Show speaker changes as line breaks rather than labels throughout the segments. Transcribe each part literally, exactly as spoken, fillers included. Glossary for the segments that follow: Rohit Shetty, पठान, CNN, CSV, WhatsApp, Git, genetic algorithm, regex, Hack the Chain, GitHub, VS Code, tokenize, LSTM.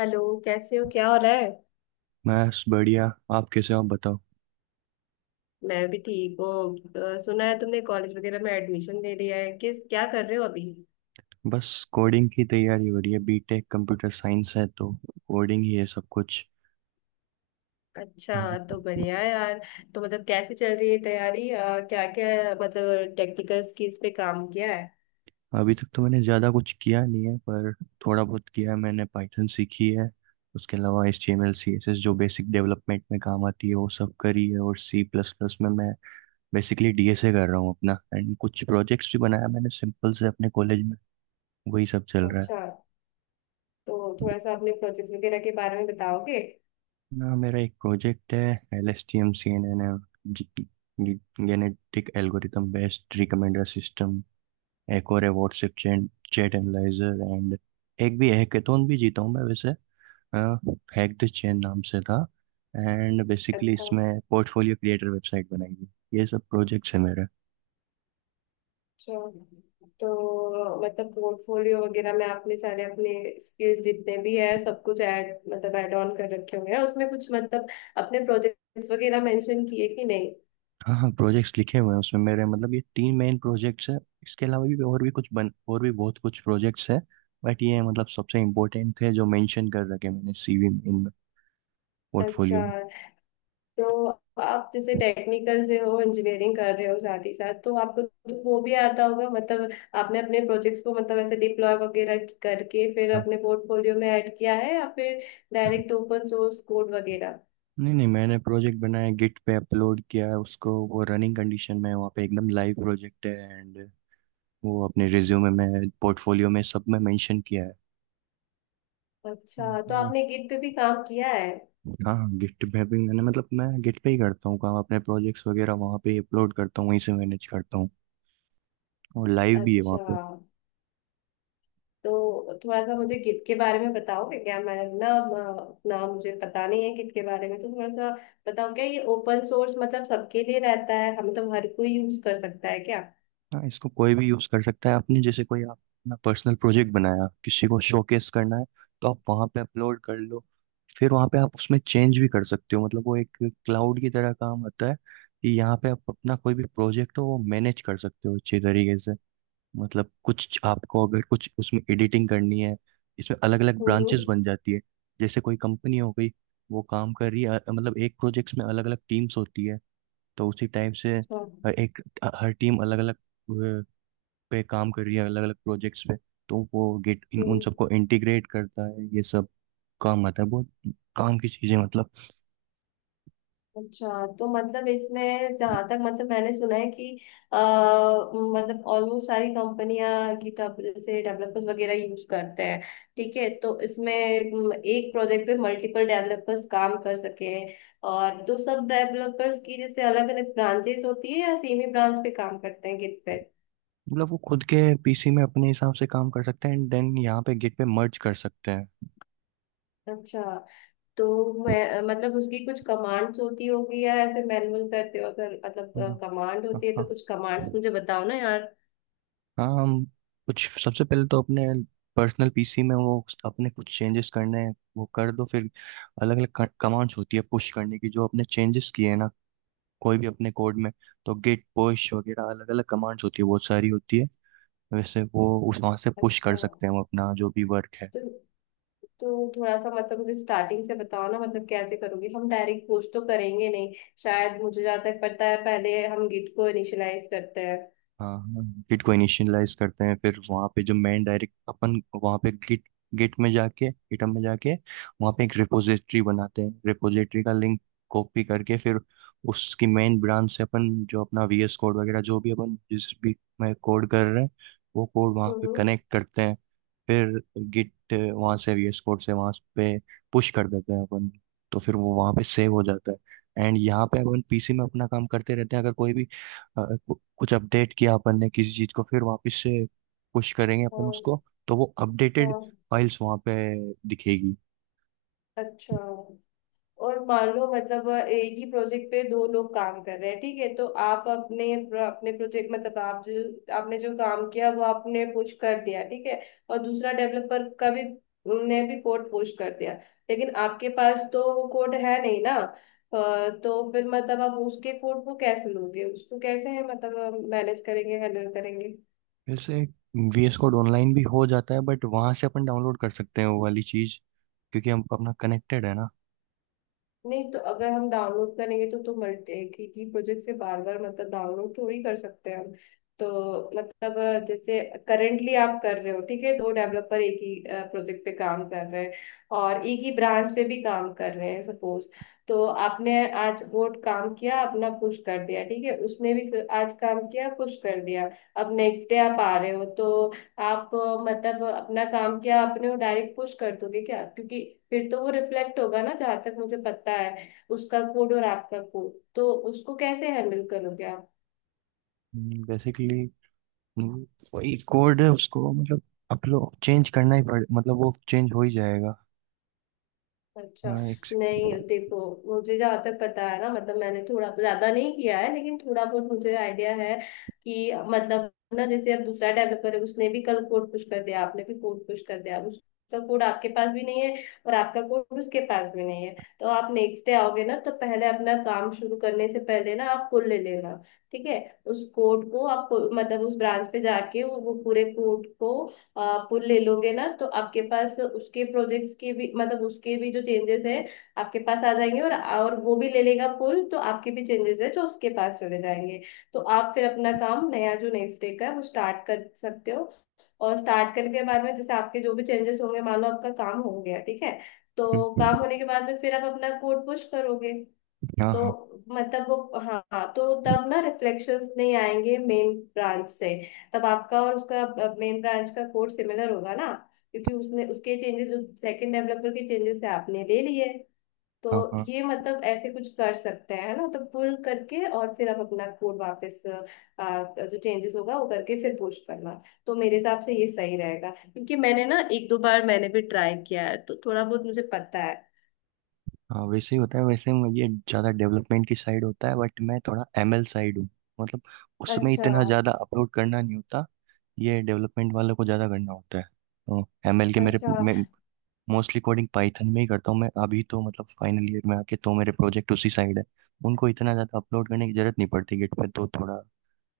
Hello, कैसे हो? क्या हो रहा है?
बस बढ़िया। आप कैसे हो? आप बताओ।
मैं भी ठीक हूँ। अ, सुना है तुमने कॉलेज वगैरह में एडमिशन ले लिया है। किस क्या कर रहे हो अभी?
बस कोडिंग की तैयारी हो रही है, बीटेक कंप्यूटर साइंस है तो कोडिंग ही है सब कुछ
अच्छा,
अभी।
तो बढ़िया है यार। तो मतलब कैसे चल रही है तैयारी? क्या क्या मतलब टेक्निकल स्किल्स पे काम किया है?
अभी तक तो मैंने ज़्यादा कुछ किया नहीं है, पर थोड़ा बहुत किया है। मैंने पाइथन सीखी है। उसके अलावा H T M L C S S जो बेसिक डेवलपमेंट में काम आती है वो सब करी है, और सी प्लस प्लस में मैं बेसिकली डी एस ए कर रहा हूँ अपना। एंड कुछ प्रोजेक्ट्स भी बनाया मैंने सिंपल से अपने कॉलेज में, वही सब चल रहा है।
अच्छा, तो थोड़ा सा अपने प्रोजेक्ट्स वगैरह के बारे में बताओगे?
ना मेरा एक प्रोजेक्ट है L S T M C N N M, genetic algorithm based recommender system. एक और है WhatsApp chat chat analyser. And एक भी हैकेथॉन भी जीता हूँ मैं वैसे, हैक द चैन नाम से था। एंड बेसिकली
अच्छा।
इसमें पोर्टफोलियो क्रिएटर वेबसाइट बनाएगी। ये सब प्रोजेक्ट्स हैं मेरे।
अच्छा, तो मतलब पोर्टफोलियो वगैरह में आपने सारे अपने स्किल्स जितने भी है सब कुछ ऐड मतलब ऐड ऑन कर रखे होंगे ना? उसमें कुछ मतलब अपने प्रोजेक्ट्स वगैरह मेंशन किए कि नहीं?
हाँ हाँ, प्रोजेक्ट्स लिखे हुए हैं उसमें मेरे, मतलब ये तीन मेन प्रोजेक्ट्स हैं। इसके अलावा भी और भी कुछ बन और भी बहुत कुछ प्रोजेक्ट्स हैं, बट ये मतलब सबसे इम्पोर्टेंट थे जो मेंशन कर रखे मैंने सीवी में, इन
अच्छा।
पोर्टफोलियो में।
तो आप जैसे टेक्निकल से हो, इंजीनियरिंग कर रहे हो, साथ ही साथ तो आपको तो वो भी आता होगा मतलब आपने अपने प्रोजेक्ट्स को मतलब ऐसे डिप्लॉय वगैरह करके फिर
हाँ।
अपने पोर्टफोलियो में ऐड किया है या फिर डायरेक्ट ओपन सोर्स कोड वगैरह?
नहीं नहीं, मैंने प्रोजेक्ट बनाया गिट पे अपलोड किया है उसको, वो रनिंग कंडीशन में है, वहाँ पे एकदम लाइव प्रोजेक्ट है। एंड वो अपने रिज्यूमे में, पोर्टफोलियो में सब में मेंशन किया है। और,
अच्छा, तो
और
आपने गिट पे भी काम किया है?
हाँ हाँ, गिट पे भी मैंने, मतलब मैं गिट पे ही करता हूँ काम। अपने प्रोजेक्ट्स वगैरह वहाँ पे ही अपलोड करता हूँ, वहीं से मैनेज करता हूँ, और लाइव भी है वहाँ
अच्छा,
पे।
तो थोड़ा सा मुझे गिद्ध के बारे में बताओगे क्या? मैं ना म- ना मुझे पता नहीं है गिद्ध के बारे में, तो थोड़ा सा बताओ। क्या ये ओपन सोर्स मतलब सबके लिए रहता है? हम मतलब हर कोई यूज कर सकता है क्या?
हाँ, इसको कोई भी यूज कर सकता है। आपने जैसे कोई, आप अपना पर्सनल प्रोजेक्ट बनाया किसी को शोकेस करना है तो आप वहां पे अपलोड कर लो। फिर वहां पे आप उसमें चेंज भी कर सकते हो, मतलब वो एक क्लाउड की तरह काम होता है कि यहाँ पे आप अपना कोई भी प्रोजेक्ट हो वो मैनेज कर सकते हो अच्छे तरीके से। मतलब कुछ आपको अगर कुछ उसमें एडिटिंग करनी है, इसमें अलग अलग
हम्म,
ब्रांचेस
हम्म।
बन जाती है। जैसे कोई कंपनी हो गई, वो काम कर रही है, अ- मतलब एक प्रोजेक्ट्स में अलग अलग टीम्स होती है, तो उसी टाइप से
अच्छा।
हर एक, हर टीम अलग अलग पे काम कर रही है अलग अलग प्रोजेक्ट्स पे, तो वो गेट इन उन
हम्म।
सबको इंटीग्रेट करता है ये सब। काम आता है बहुत, काम की चीजें मतलब।
अच्छा, तो मतलब इसमें जहां तक मतलब मैंने सुना है कि अ, मतलब ऑलमोस्ट सारी कंपनियां गिटहब से डेवलपर्स वगैरह यूज करते हैं। ठीक है, तो इसमें म, एक प्रोजेक्ट पे मल्टीपल डेवलपर्स काम कर सके, और तो सब डेवलपर्स की जैसे अलग अलग ब्रांचेस होती है या सेम ही ब्रांच पे काम करते हैं गिट पे?
मतलब वो खुद के पीसी में अपने हिसाब से काम कर सकते हैं, एंड देन यहाँ पे गिट पे मर्ज कर सकते हैं।
अच्छा, तो मैं मतलब उसकी कुछ कमांड्स होती होगी या ऐसे मैनुअल करते हो? अगर मतलब
हाँ
कमांड
हाँ।
होती है तो
हाँ
कुछ कमांड्स मुझे बताओ ना यार।
हाँ, हम। कुछ सबसे पहले तो अपने पर्सनल पीसी में वो अपने कुछ चेंजेस करने हैं वो कर दो, फिर अलग अलग कमांड्स होती है पुश करने की, जो अपने चेंजेस किए हैं ना कोई भी अपने कोड में। तो गिट पुश वगैरह अलग अलग कमांड्स होती है, बहुत सारी होती है वैसे। वो उस वहाँ से पुश
अच्छा,
कर सकते हैं हम अपना जो भी वर्क है।
तो तो थोड़ा सा मतलब मुझे स्टार्टिंग से बताओ ना, मतलब कैसे करोगे? हम डायरेक्ट पोस्ट तो करेंगे नहीं, शायद। मुझे जहाँ तक पता है पहले हम गिट को इनिशियलाइज करते हैं।
हाँ हाँ, गिट को इनिशियलाइज करते हैं, फिर वहाँ पे जो मेन डायरेक्ट अपन वहाँ पे गिट गिट में जाके, गिटहब में जाके वहाँ पे एक रिपोजिटरी बनाते हैं, रिपोजिटरी का लिंक कॉपी करके, फिर उसकी मेन ब्रांच से अपन जो अपना वीएस कोड वगैरह जो भी अपन जिस भी में कोड कर रहे हैं वो कोड वहाँ पे
हम्म।
कनेक्ट करते हैं। फिर गिट वहाँ से वीएस कोड से वहाँ पे पुश कर देते हैं अपन, तो फिर वो वहाँ पे सेव हो जाता है। एंड यहाँ पे अपन पीसी में अपना काम करते रहते हैं, अगर कोई भी अ, कु- कुछ अपडेट किया अपन ने किसी चीज को, फिर वापस से पुश करेंगे अपन उसको,
हाँ,
तो वो अपडेटेड
हाँ।
फाइल्स वहाँ पे दिखेगी।
अच्छा, और मान लो मतलब एक ही प्रोजेक्ट पे दो लोग काम कर रहे हैं, ठीक है, तो आप अपने अपने प्रोजेक्ट मतलब आप जो आपने जो काम किया वो आपने पुश कर दिया, ठीक है, और दूसरा डेवलपर का भी ने भी कोड पुश कर दिया, लेकिन आपके पास तो वो कोड है नहीं ना। अ, तो फिर मतलब आप उसके कोड को कैसे लोगे? उसको कैसे है मतलब मैनेज करेंगे, हैंडल करेंगे?
वैसे V S कोड ऑनलाइन भी हो जाता है, बट वहाँ से अपन डाउनलोड कर सकते हैं वो वाली चीज क्योंकि हम अपना कनेक्टेड है ना।
नहीं, तो अगर हम डाउनलोड करेंगे तो तो मल्टी एक ही, ही प्रोजेक्ट से बार बार मतलब डाउनलोड थोड़ी कर सकते हैं हम। तो मतलब अ, जैसे करंटली आप कर रहे हो, ठीक है, दो डेवलपर एक ही प्रोजेक्ट पे काम कर रहे हैं और एक ही ब्रांच पे भी काम कर रहे हैं सपोज, तो आपने आज कोड काम किया, अपना पुश कर दिया, ठीक है, उसने भी क- आज काम किया पुश कर दिया। अब नेक्स्ट डे आप आ रहे हो, तो आप अ, मतलब अपना काम क्या अपने को डायरेक्ट पुश कर दोगे क्या? क्योंकि फिर तो वो रिफ्लेक्ट होगा ना, जहां तक मुझे पता है। उसका कोड और आपका कोड, तो उसको कैसे हैंडल करोगे आप?
बेसिकली वही कोड है उसको, मतलब अपलोड चेंज करना ही पड़े, मतलब वो चेंज हो ही जाएगा।
अच्छा।
हाँ, एक
नहीं
सेकंड।
देखो, मुझे जहाँ तक पता है ना, मतलब मैंने थोड़ा ज्यादा नहीं किया है लेकिन थोड़ा बहुत मुझे आइडिया है कि मतलब ना जैसे अब दूसरा डेवलपर है उसने भी कल कोड पुश कर दिया, आपने भी कोड पुश कर दिया, अब उसका कोड आपके पास भी नहीं है और आपका कोड उसके पास भी नहीं है, तो आप नेक्स्ट डे आओगे ना तो पहले अपना काम शुरू करने से पहले ना आप कोड ले लेना। ठीक है, उस कोड को आप मतलब उस ब्रांच पे जाके वो वो पूरे कोड को आप ले लोगे ना, तो आपके पास उसके प्रोजेक्ट्स के भी मतलब उसके भी जो चेंजेस है आपके पास आ जाएंगे, और और वो भी ले लेगा पुल तो आपके भी चेंजेस है जो उसके पास चले जाएंगे। तो आप फिर अपना काम नया जो नेक्स्ट डे का है वो स्टार्ट कर सकते हो, और स्टार्ट करने के बाद में जैसे आपके जो भी चेंजेस होंगे मान लो आपका काम हो गया, ठीक है, तो
हम्म,
काम होने के बाद में फिर आप अपना कोड पुश करोगे।
हाँ
तो
हाँ।
मतलब वो, हाँ, तो तब ना रिफ्लेक्शंस नहीं आएंगे मेन ब्रांच से। तब आपका और उसका मेन ब्रांच का कोड सिमिलर होगा ना, क्योंकि उसने उसके चेंजेस जो सेकंड डेवलपर के चेंजेस है आपने ले लिए। तो
हाँ हाँ।
ये मतलब ऐसे कुछ कर सकते हैं, है ना, तो पुल करके और फिर आप अपना कोड वापस आ, जो चेंजेस होगा वो करके फिर पुश करना। तो मेरे हिसाब से ये सही रहेगा, क्योंकि मैंने ना एक दो बार मैंने भी ट्राई किया है, तो थोड़ा बहुत मुझे पता है।
हाँ, वैसे ही होता है। वैसे मैं, ये ज़्यादा डेवलपमेंट की साइड होता है बट मैं थोड़ा एमएल साइड हूँ, मतलब उसमें
अच्छा।
इतना ज़्यादा अपलोड करना नहीं होता। ये डेवलपमेंट वालों को ज़्यादा करना होता है, तो एमएल के मेरे,
अच्छा।
मैं मोस्टली कोडिंग पाइथन में ही करता हूँ। मैं अभी तो मतलब फाइनल ईयर में आके तो मेरे प्रोजेक्ट उसी साइड है, उनको इतना ज़्यादा अपलोड करने की ज़रूरत नहीं पड़ती गिट पे, तो थोड़ा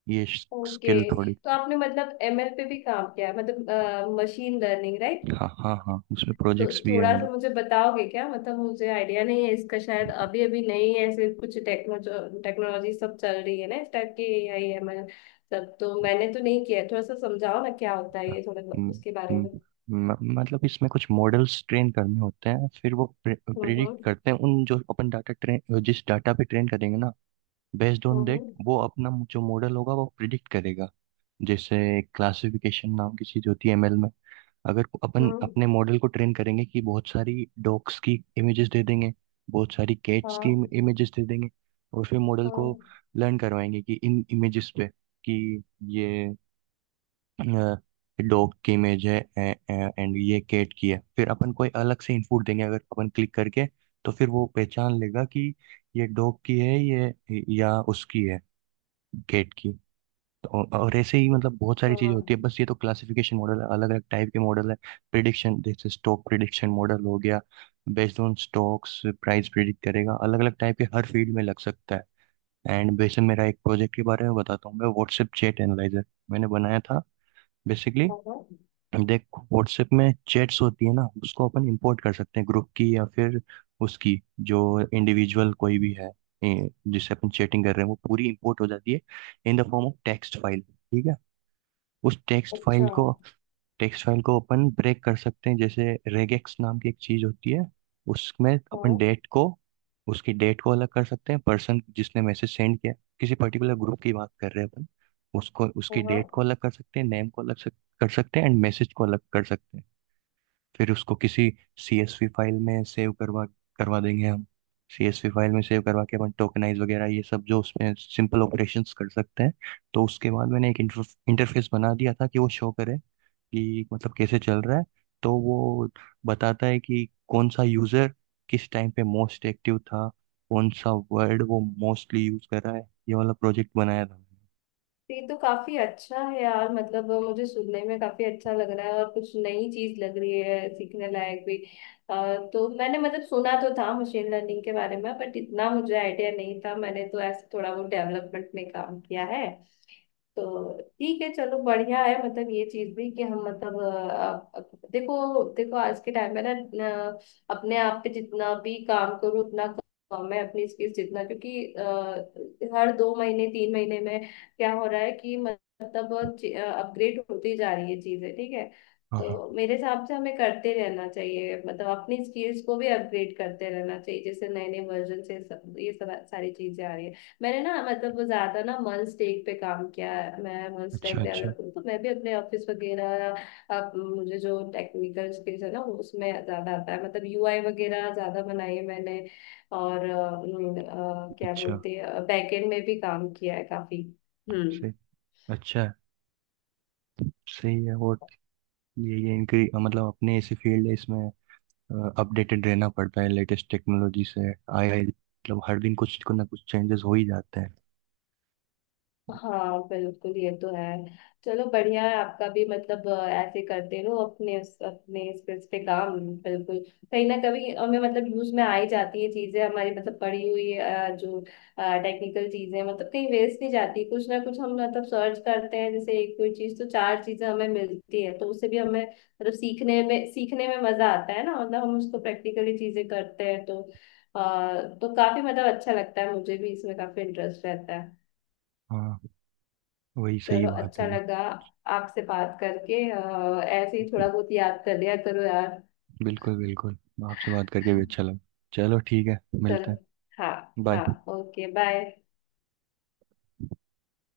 ये
ओके,
स्किल थोड़ी।
तो आपने मतलब एम एल पे भी काम किया है, मतलब मशीन लर्निंग राइट?
हाँ हाँ हाँ, उसमें
तो
प्रोजेक्ट्स भी है
थोड़ा सा
मतलब।
मुझे बताओगे क्या? मतलब मुझे आइडिया नहीं है इसका, शायद अभी अभी नई ऐसे कुछ टेक्नोलॉजी टेक्नोलॉजी सब चल रही है ना इस टाइप की, ए आई एम एल सब तो मैंने तो नहीं किया है। थोड़ा सा समझाओ ना क्या होता है ये, थोड़ा बहुत
म-
उसके बारे
म-
में।
म- मतलब इसमें कुछ मॉडल्स ट्रेन करने होते हैं, फिर वो
हम्म,
प्रिडिक्ट
हम्म।
करते हैं, उन जो अपन डाटा ट्रेन जिस डाटा पे ट्रेन करेंगे ना, बेस्ड ऑन दैट
हम्म,
वो अपना जो मॉडल होगा वो प्रिडिक्ट करेगा। जैसे क्लासिफिकेशन नाम की चीज होती है एमएल में, अगर अपन
हम्म,
अपने मॉडल को ट्रेन करेंगे कि बहुत सारी डॉग्स की इमेजेस दे देंगे, बहुत सारी कैट्स की
हाँ,
इमेजेस दे देंगे, और फिर मॉडल को
हाँ,
लर्न करवाएंगे कि इन इमेजेस पे कि ये डॉग की इमेज है एंड ये कैट की है। फिर अपन कोई अलग से इनपुट देंगे अगर अपन क्लिक करके तो फिर वो पहचान लेगा कि ये डॉग की है, ये या उसकी है, कैट की। तो और ऐसे ही मतलब बहुत सारी चीजें
हाँ,
होती है, बस ये तो क्लासिफिकेशन मॉडल है, अलग अलग टाइप के मॉडल है। प्रिडिक्शन, जैसे स्टॉक प्रिडिक्शन मॉडल हो गया, based on stocks price predict करेगा, अलग अलग टाइप के हर फील्ड में लग सकता है। एंड वैसे मेरा एक प्रोजेक्ट के बारे में बताता हूँ मैं, व्हाट्सएप चैट एनालाइजर मैंने बनाया था। बेसिकली
हाँ,
देख, व्हाट्सएप में चैट्स होती है ना, उसको अपन इंपोर्ट कर सकते हैं, ग्रुप की या फिर उसकी जो इंडिविजुअल कोई भी है ए, जिससे अपन चैटिंग कर रहे हैं, वो पूरी इंपोर्ट हो जाती है in the form of text file, ठीक है। उस टेक्स्ट
अच्छा,
फाइल को टेक्स्ट फाइल को अपन ब्रेक कर सकते हैं। जैसे रेगेक्स नाम की एक चीज होती है, उसमें अपन
हाँ,
डेट को, उसकी डेट को अलग कर सकते हैं, पर्सन जिसने मैसेज सेंड किया, किसी पर्टिकुलर ग्रुप की बात कर रहे हैं अपन, उसको उसकी डेट
हाँ।
को अलग कर सकते हैं, नेम को अलग सक, कर सकते हैं, एंड मैसेज को अलग कर सकते हैं। फिर उसको किसी सीएसवी फाइल में सेव करवा करवा देंगे हम। सीएसवी फाइल में सेव करवा के अपन टोकनाइज वगैरह ये सब जो उसमें सिंपल ऑपरेशंस कर सकते हैं। तो उसके बाद मैंने एक इंटरफेस बना दिया था कि वो शो करे कि मतलब कैसे चल रहा है, तो वो बताता है कि कौन सा यूजर किस टाइम पे मोस्ट एक्टिव था, कौन सा वर्ड वो मोस्टली यूज कर रहा है। ये वाला प्रोजेक्ट बनाया था मैंने।
ये तो काफी अच्छा है यार, मतलब मुझे सुनने में काफी अच्छा लग रहा है और कुछ नई चीज लग रही है सीखने लायक भी। अ, तो मैंने मतलब सुना तो था मशीन लर्निंग के बारे में, बट इतना मुझे आइडिया नहीं था। मैंने तो ऐसे थोड़ा बहुत डेवलपमेंट में काम किया है तो। ठीक है, चलो बढ़िया है, मतलब ये चीज भी कि हम मतलब अ, अ, देखो देखो आज के टाइम में ना, अ, अपने आप पे जितना भी काम करो उतना कम है अपनी स्किल्स जितना, क्योंकि अ, हर दो महीने तीन महीने में क्या हो रहा है कि मतलब अपग्रेड होती जा रही है चीजें, ठीक है।
हाँ हाँ।
तो मेरे हिसाब से हमें करते रहना चाहिए, मतलब अपनी स्किल्स को भी अपग्रेड करते रहना चाहिए, जैसे नए नए वर्जन से सब ये सब सारी चीजें आ रही है। मैंने ना मतलब वो ज्यादा ना मंच टेक पे काम किया है, मैं मंच
अच्छा
टेक
अच्छा।
डेवलपर हूँ, तो मैं भी अपने ऑफिस वगैरह अब मुझे जो टेक्निकल स्किल्स है ना वो उसमें ज्यादा आता है, मतलब यू आई वगैरह ज्यादा बनाई है मैंने, और अ, अ, क्या
अच्छा
बोलते हैं बैकएंड में भी काम किया है काफी। हम्म।
से अच्छा है, सही है। और ये ये इनकी मतलब अपने ऐसे फील्ड है, इसमें अपडेटेड रहना पड़ता है लेटेस्ट टेक्नोलॉजी से, आए आए मतलब हर दिन कुछ को ना कुछ चेंजेस हो ही जाते हैं।
हाँ, बिल्कुल, ये तो है। चलो बढ़िया है आपका भी, मतलब अ, ऐसे करते रहो अपने उस- अपने इस पे इस पे काम, बिल्कुल। कहीं ना कभी हमें मतलब यूज में आ ही जाती है चीजें हमारी, मतलब पड़ी हुई अ, जो टेक्निकल चीजें, मतलब कहीं वेस्ट नहीं जाती। कुछ ना कुछ हम मतलब सर्च करते हैं जैसे एक कोई चीज तो चार चीजें हमें मिलती है, तो उससे भी हमें मतलब सीखने में सीखने में मजा आता है ना, मतलब हम उसको प्रैक्टिकली चीजें करते हैं तो अ, तो काफी मतलब अच्छा लगता है, मुझे भी इसमें काफी इंटरेस्ट रहता है।
हाँ वही सही
चलो,
बात है
अच्छा
एकदम।
लगा आपसे बात करके। अ, ऐसे ही थोड़ा बहुत याद कर लिया करो यार।
बिल्कुल बिल्कुल। आपसे बात करके भी अच्छा लगा। चलो ठीक है, मिलते
चलो।
हैं।
हाँ,
बाय।
हाँ ओके, बाय।